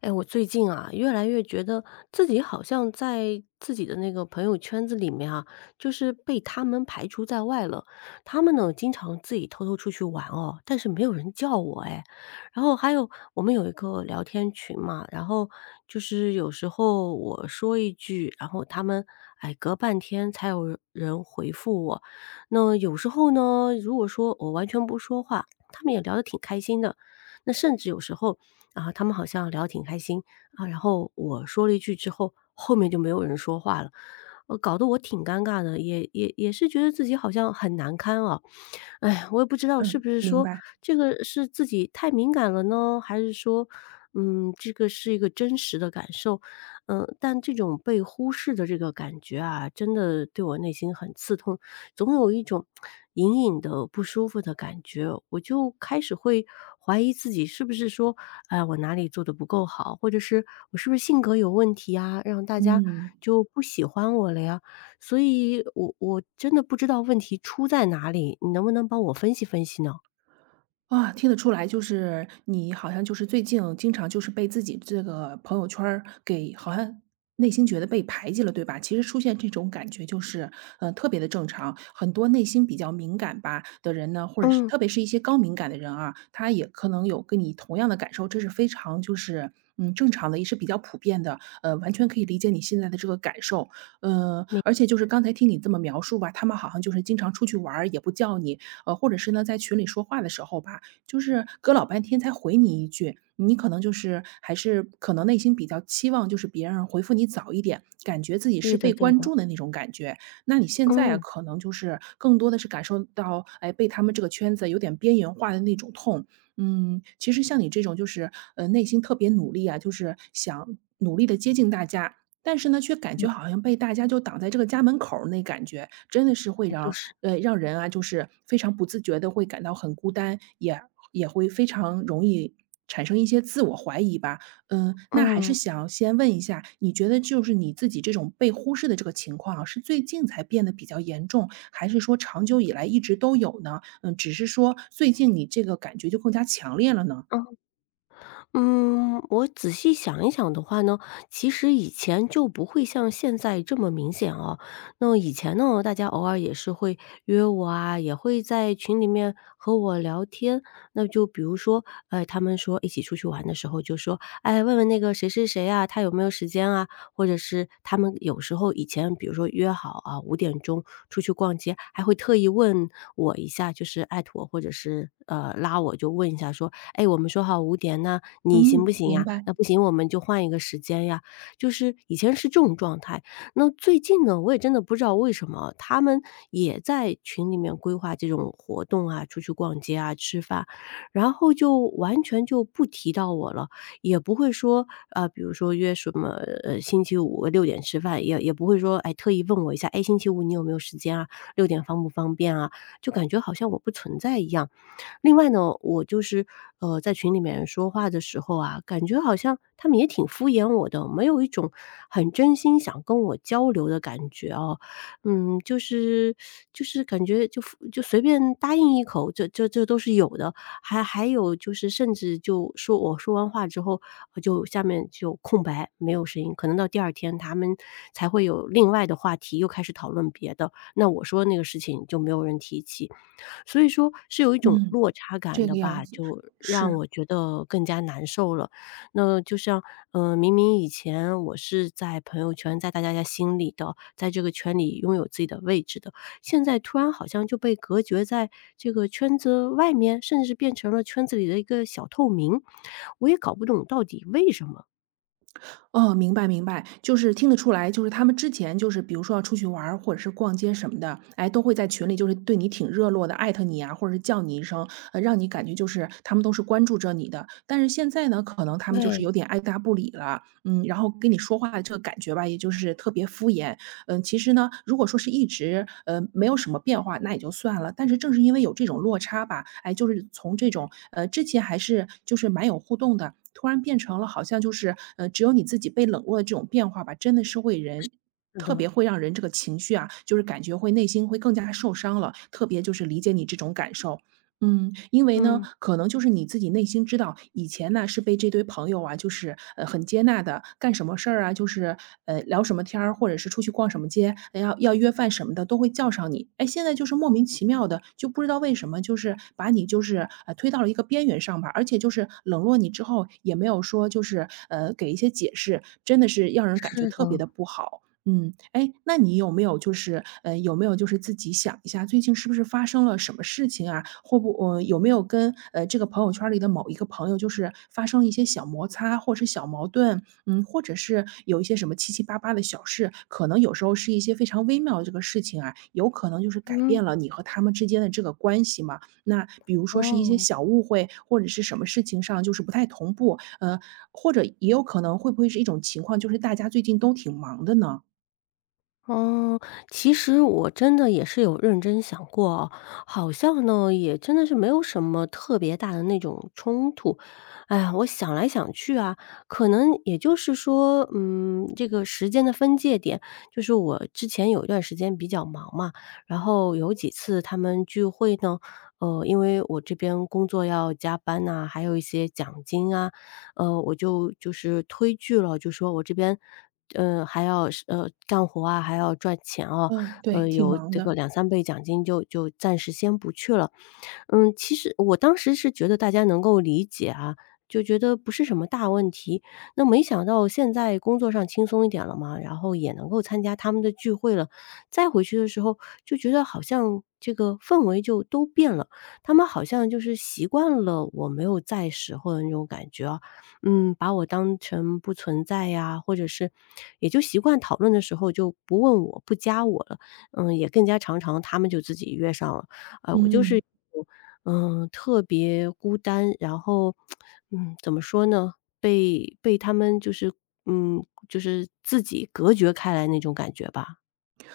哎，我最近啊，越来越觉得自己好像在自己的那个朋友圈子里面啊，就是被他们排除在外了。他们呢，经常自己偷偷出去玩哦，但是没有人叫我哎。然后还有我们有一个聊天群嘛，然后就是有时候我说一句，然后他们哎隔半天才有人回复我。那有时候呢，如果说我完全不说话，他们也聊得挺开心的。那甚至有时候然后他们好像聊得挺开心啊。然后我说了一句之后，后面就没有人说话了，搞得我挺尴尬的，也是觉得自己好像很难堪啊。哎呀，我也不知道是嗯，不是明说白。这个是自己太敏感了呢，还是说，嗯，这个是一个真实的感受，嗯，但这种被忽视的这个感觉啊，真的对我内心很刺痛，总有一种隐隐的不舒服的感觉，我就开始会怀疑自己是不是说，哎，我哪里做的不够好，或者是我是不是性格有问题啊，让大家嗯。就不喜欢我了呀？所以我真的不知道问题出在哪里，你能不能帮我分析分析呢？哇，听得出来，你好像最近经常被自己这个朋友圈儿给好像内心觉得被排挤了，对吧？其实出现这种感觉特别的正常。很多内心比较敏感吧的人呢，或者是嗯，特别是一些高敏感的人啊，他也可能有跟你同样的感受，这是非常正常的，也是比较普遍的。完全可以理解你现在的这个感受。明而且刚才听你这么描述吧，他们好像经常出去玩儿也不叫你，或者是呢在群里说话的时候吧，隔老半天才回你一句，你可能还是可能内心比较期望，就是别人回复你早一点，感觉自己是对的被对关的，注的那种感觉。那你现在啊，嗯。可能更多的是感受到，哎，被他们这个圈子有点边缘化的那种痛。嗯，其实像你这种内心特别努力啊，就是想努力的接近大家，但是呢，却感觉好像被大家就挡在这个家门口儿那感觉，真的是会啊就让是，让人啊，就是非常不自觉的会感到很孤单，也会非常容易产生一些自我怀疑吧。嗯，那还是嗯，想先问一下，你觉得你自己这种被忽视的这个情况啊是最近才变得比较严重，还是说长久以来一直都有呢？嗯，只是说最近你这个感觉就更加强烈了呢？嗯，嗯，我仔细想一想的话呢，其实以前就不会像现在这么明显哦。那以前呢，大家偶尔也是会约我啊，也会在群里面和我聊天。那就比如说，哎，他们说一起出去玩的时候，就说：“哎，问问那个谁谁谁啊，他有没有时间啊？”或者是他们有时候以前比如说约好啊5点钟出去逛街，还会特意问我一下，就是艾特我或者是，拉我就问一下说：“哎，我们说好五点，呢，你行不嗯，行明呀？白，那不行我们就换一个时间呀。”就是以前是这种状态。那最近呢，我也真的不知道为什么，他们也在群里面规划这种活动啊，出去逛街啊，吃饭，然后就完全就不提到我了。也不会说，啊，比如说约什么，星期五6点吃饭，也不会说，哎，特意问我一下，哎，星期五你有没有时间啊六点方不方便啊？就感觉好像我不存在一样。另外呢，我就是，在群里面说话的时候啊，感觉好像他们也挺敷衍我的，没有一种很真心想跟我交流的感觉哦。嗯，就是就是感觉就就随便答应一口，这都是有的。还有就是，甚至就说我说完话之后，就下面就空白，没有声音。可能到第二天他们才会有另外的话题，又开始讨论别的。那我说那个事情就没有人提起。所以说是有一种落嗯，差感这的个样吧，子，就让是。我觉得更加难受了。那就像，嗯，明明以前我是在朋友圈，在大家家心里的，在这个圈里拥有自己的位置的，现在突然好像就被隔绝在这个圈子外面，甚至是变成了圈子里的一个小透明，我也搞不懂到底为什么。哦，明白明白，听得出来，他们之前比如说要出去玩儿或者是逛街什么的，哎，都会在群里对你挺热络的，艾特你啊，或者是叫你一声，让你感觉他们都是关注着你的。但是现在呢，可能他们对。有点爱答不理了，嗯，然后跟你说话的这个感觉吧，也特别敷衍，嗯，其实呢，如果说是一直没有什么变化，那也就算了。但是正是因为有这种落差吧，哎，就是从这种之前还是蛮有互动的，突然变成了好像只有你自己被冷落的这种变化吧，真的是会人是特的，别会让人这个情绪啊，就是感觉会内心会更加受伤了，特别理解你这种感受。嗯，因为呢，嗯，可能你自己内心知道，以前呢是被这堆朋友啊，很接纳的，干什么事儿啊，聊什么天儿，或者是出去逛什么街，呃要要约饭什么的，都会叫上你。哎，现在就是莫名其妙的，就不知道为什么，把你推到了一个边缘上吧，而且就是冷落你之后，也没有说给一些解释，真的是让人感觉是特别的，的不好。嗯，哎，那你有没有有没有自己想一下，最近是不是发生了什么事情啊？或不，呃，有没有跟这个朋友圈儿里的某一个朋友，发生了一些小摩擦，或是小矛盾，嗯，或者是有一些什么七七八八的小事，可能有时候是一些非常微妙的这个事情啊，有可能就是改嗯。变了你和他们之间的这个关系嘛？那比如说是一些哦。小误会，或者是什么事情上不太同步，或者也有可能会不会是一种情况，就是大家最近都挺忙的呢？嗯，其实我真的也是有认真想过哦，好像呢，也真的是没有什么特别大的那种冲突。哎呀，我想来想去啊，可能也就是说，嗯，这个时间的分界点，就是我之前有一段时间比较忙嘛，然后有几次他们聚会呢，因为我这边工作要加班呐、还有一些奖金啊，呃，我就是推拒了，就说我这边，还要是干活啊，还要赚钱啊，嗯，对，挺有忙这个的，2、3倍奖金就暂时先不去了。嗯，其实我当时是觉得大家能够理解啊，就觉得不是什么大问题。那没想到现在工作上轻松一点了嘛，然后也能够参加他们的聚会了，再回去的时候就觉得好像这个氛围就都变了，他们好像就是习惯了我没有在时候的那种感觉啊，嗯，把我当成不存在呀，或者是也就习惯讨论的时候就不问我、不加我了，嗯，也更加常常他们就自己约上了。啊，我就是，嗯。嗯、特别孤单，然后，嗯，怎么说呢？被他们就是，嗯，就是自己隔绝开来那种感觉吧。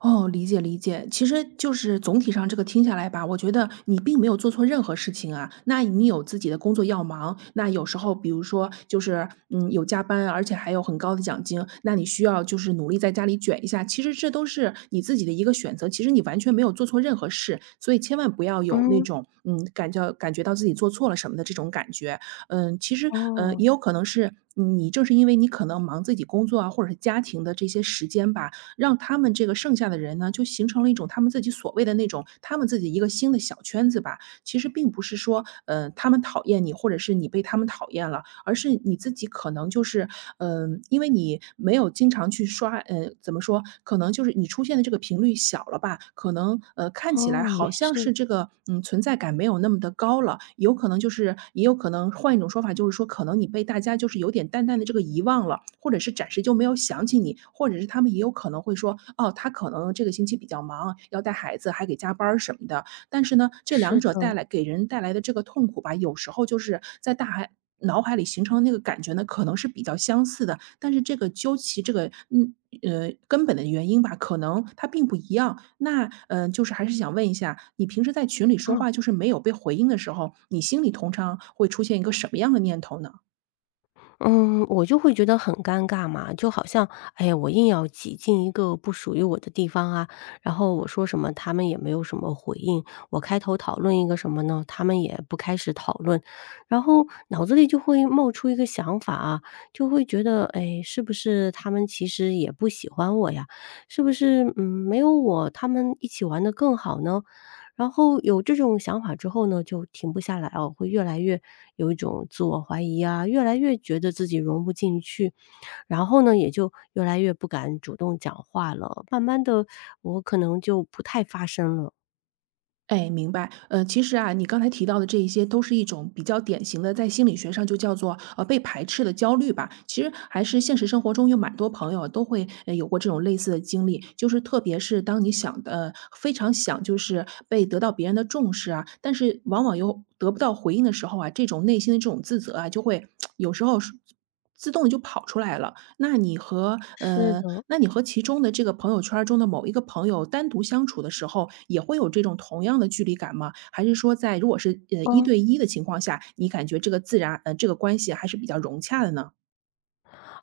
哦，理解理解。其实就是总体上这个听下来吧，我觉得你并没有做错任何事情啊。那你有自己的工作要忙，那有时候比如说有加班，而且还有很高的奖金，那你需要努力在家里卷一下。其实这都是你自己的一个选择，其实你完全没有做错任何事，所以千万不要有那嗯，种感觉到自己做错了什么的这种感觉。嗯，其实嗯哦，也有可能是。嗯你正是因为你可能忙自己工作啊，或者是家庭的这些时间吧，让他们这个剩下的人呢，就形成了一种他们自己所谓的那种他们自己一个新的小圈子吧。其实并不是说，他们讨厌你，或者是你被他们讨厌了，而是你自己可能就是，嗯，因为你没有经常去刷，嗯，怎么说，可能你出现的这个频率小了吧，可能，看起来哦，也好像是，是这个，嗯，存在感没有那么的高了，有可能也有可能换一种说法，就是说可能你被大家有点淡淡的这个遗忘了，或者是暂时就没有想起你，或者是他们也有可能会说，哦，他可能这个星期比较忙，要带孩子，还给加班儿什么的，但是呢，这是两者的，带来给人带来的这个痛苦吧，有时候就是在大海脑海里形成的那个感觉呢，可能是比较相似的，但是这个究其这个，嗯，呃，根本的原因吧，可能它并不一样。那，嗯，就是还是想问一下，你平时在群里说话没有被回应的时候，你心里通常会出现一个什么样的念头呢？嗯，我就会觉得很尴尬嘛，就好像，哎呀，我硬要挤进一个不属于我的地方啊，然后我说什么，他们也没有什么回应，我开头讨论一个什么呢，他们也不开始讨论，然后脑子里就会冒出一个想法啊，就会觉得，哎，是不是他们其实也不喜欢我呀？是不是，嗯，没有我，他们一起玩的更好呢？然后有这种想法之后呢，就停不下来哦，会越来越有一种自我怀疑啊，越来越觉得自己融不进去，然后呢，也就越来越不敢主动讲话了。慢慢的，我可能就不太发声了。哎，明白。其实啊，你刚才提到的这一些都是一种比较典型的，在心理学上就叫做被排斥的焦虑吧。其实还是现实生活中有蛮多朋友都会有过这种类似的经历，就是特别是当你想的非常想被得到别人的重视啊，但是往往又得不到回应的时候啊，这种内心的这种自责啊，就会 有时候是自动就跑出来了。是的，那你和其中的这个朋友圈儿中的某一个朋友单独相处的时候，也会有这种同样的距离感吗？还是说在如果是，呃，一嗯。对一的情况下，你感觉这个自然呃，这个关系还是比较融洽的呢？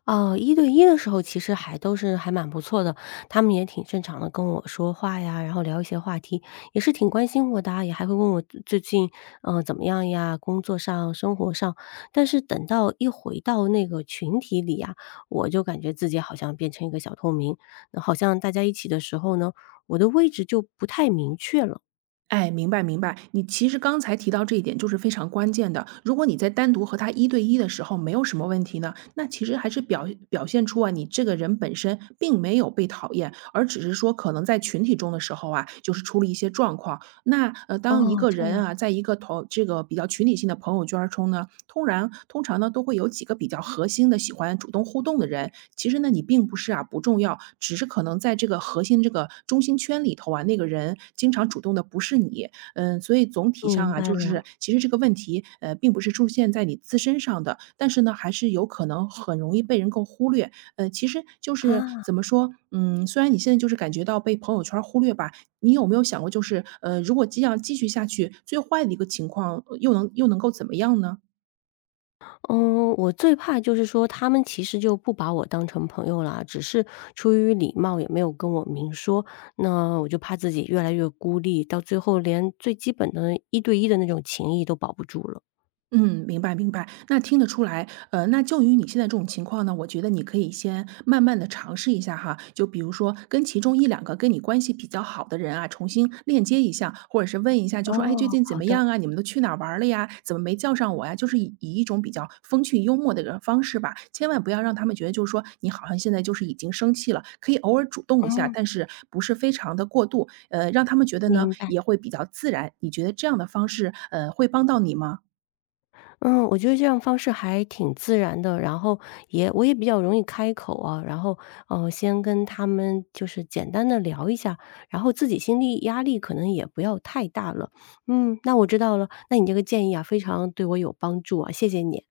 哦，一对一的时候其实还都是还蛮不错的，他们也挺正常的跟我说话呀，然后聊一些话题，也是挺关心我的啊也还会问我最近，怎么样呀，工作上、生活上。但是等到一回到那个群体里啊，我就感觉自己好像变成一个小透明，那好像大家一起的时候呢，我的位置就不太明确了。哎，明白明白。你其实刚才提到这一点非常关键的。如果你在单独和他一对一的时候没有什么问题呢，那其实还是表现出啊，你这个人本身并没有被讨厌，而只是说可能在群体中的时候啊，出了一些状况。那呃，当一哦，个这样，人啊，在一个同这个比较群体性的朋友圈儿中呢，通常呢都会有几个比较核心的喜欢主动互动的人，其实呢，你并不是啊不重要，只是可能在这个核心这个中心圈里头啊，那个人经常主动的不是你，嗯，所以总体上明啊，白就了，是其实这个问题呃，并不是出现在你自身上的，但是呢，还是有可能很容易被人够忽略。其实就是啊。怎么说，嗯，虽然你现在感觉到被朋友圈儿忽略吧，你有没有想过，如果这样继续下去，最坏的一个情况又能够怎么样呢？嗯，我最怕就是说他们其实就不把我当成朋友啦，只是出于礼貌也没有跟我明说，那我就怕自己越来越孤立，到最后连最基本的一对一的那种情谊都保不住了。嗯，明白明白，那听得出来，呃，那就于你现在这种情况呢，我觉得你可以先慢慢的尝试一下哈，就比如说跟其中一两个跟你关系比较好的人啊，重新链接一下，或者是问一下，就说："哎，最哦，近怎好么的。样啊？你们都去哪儿玩儿了呀？怎么没叫上我呀？"就是以一种比较风趣幽默的一个方式吧，千万不要让他们觉得就是说，你好像现在就是已经生气了，可以偶尔主动一下，嗯，但是不是非常的过度，让他们觉得呢，明白。也会比较自然，你觉得这样的方式，会帮到你吗？嗯，我觉得这样方式还挺自然的，然后也我也比较容易开口啊，然后先跟他们就是简单的聊一下，然后自己心理压力可能也不要太大了。嗯，那我知道了，那你这个建议啊，非常对我有帮助啊，谢谢你。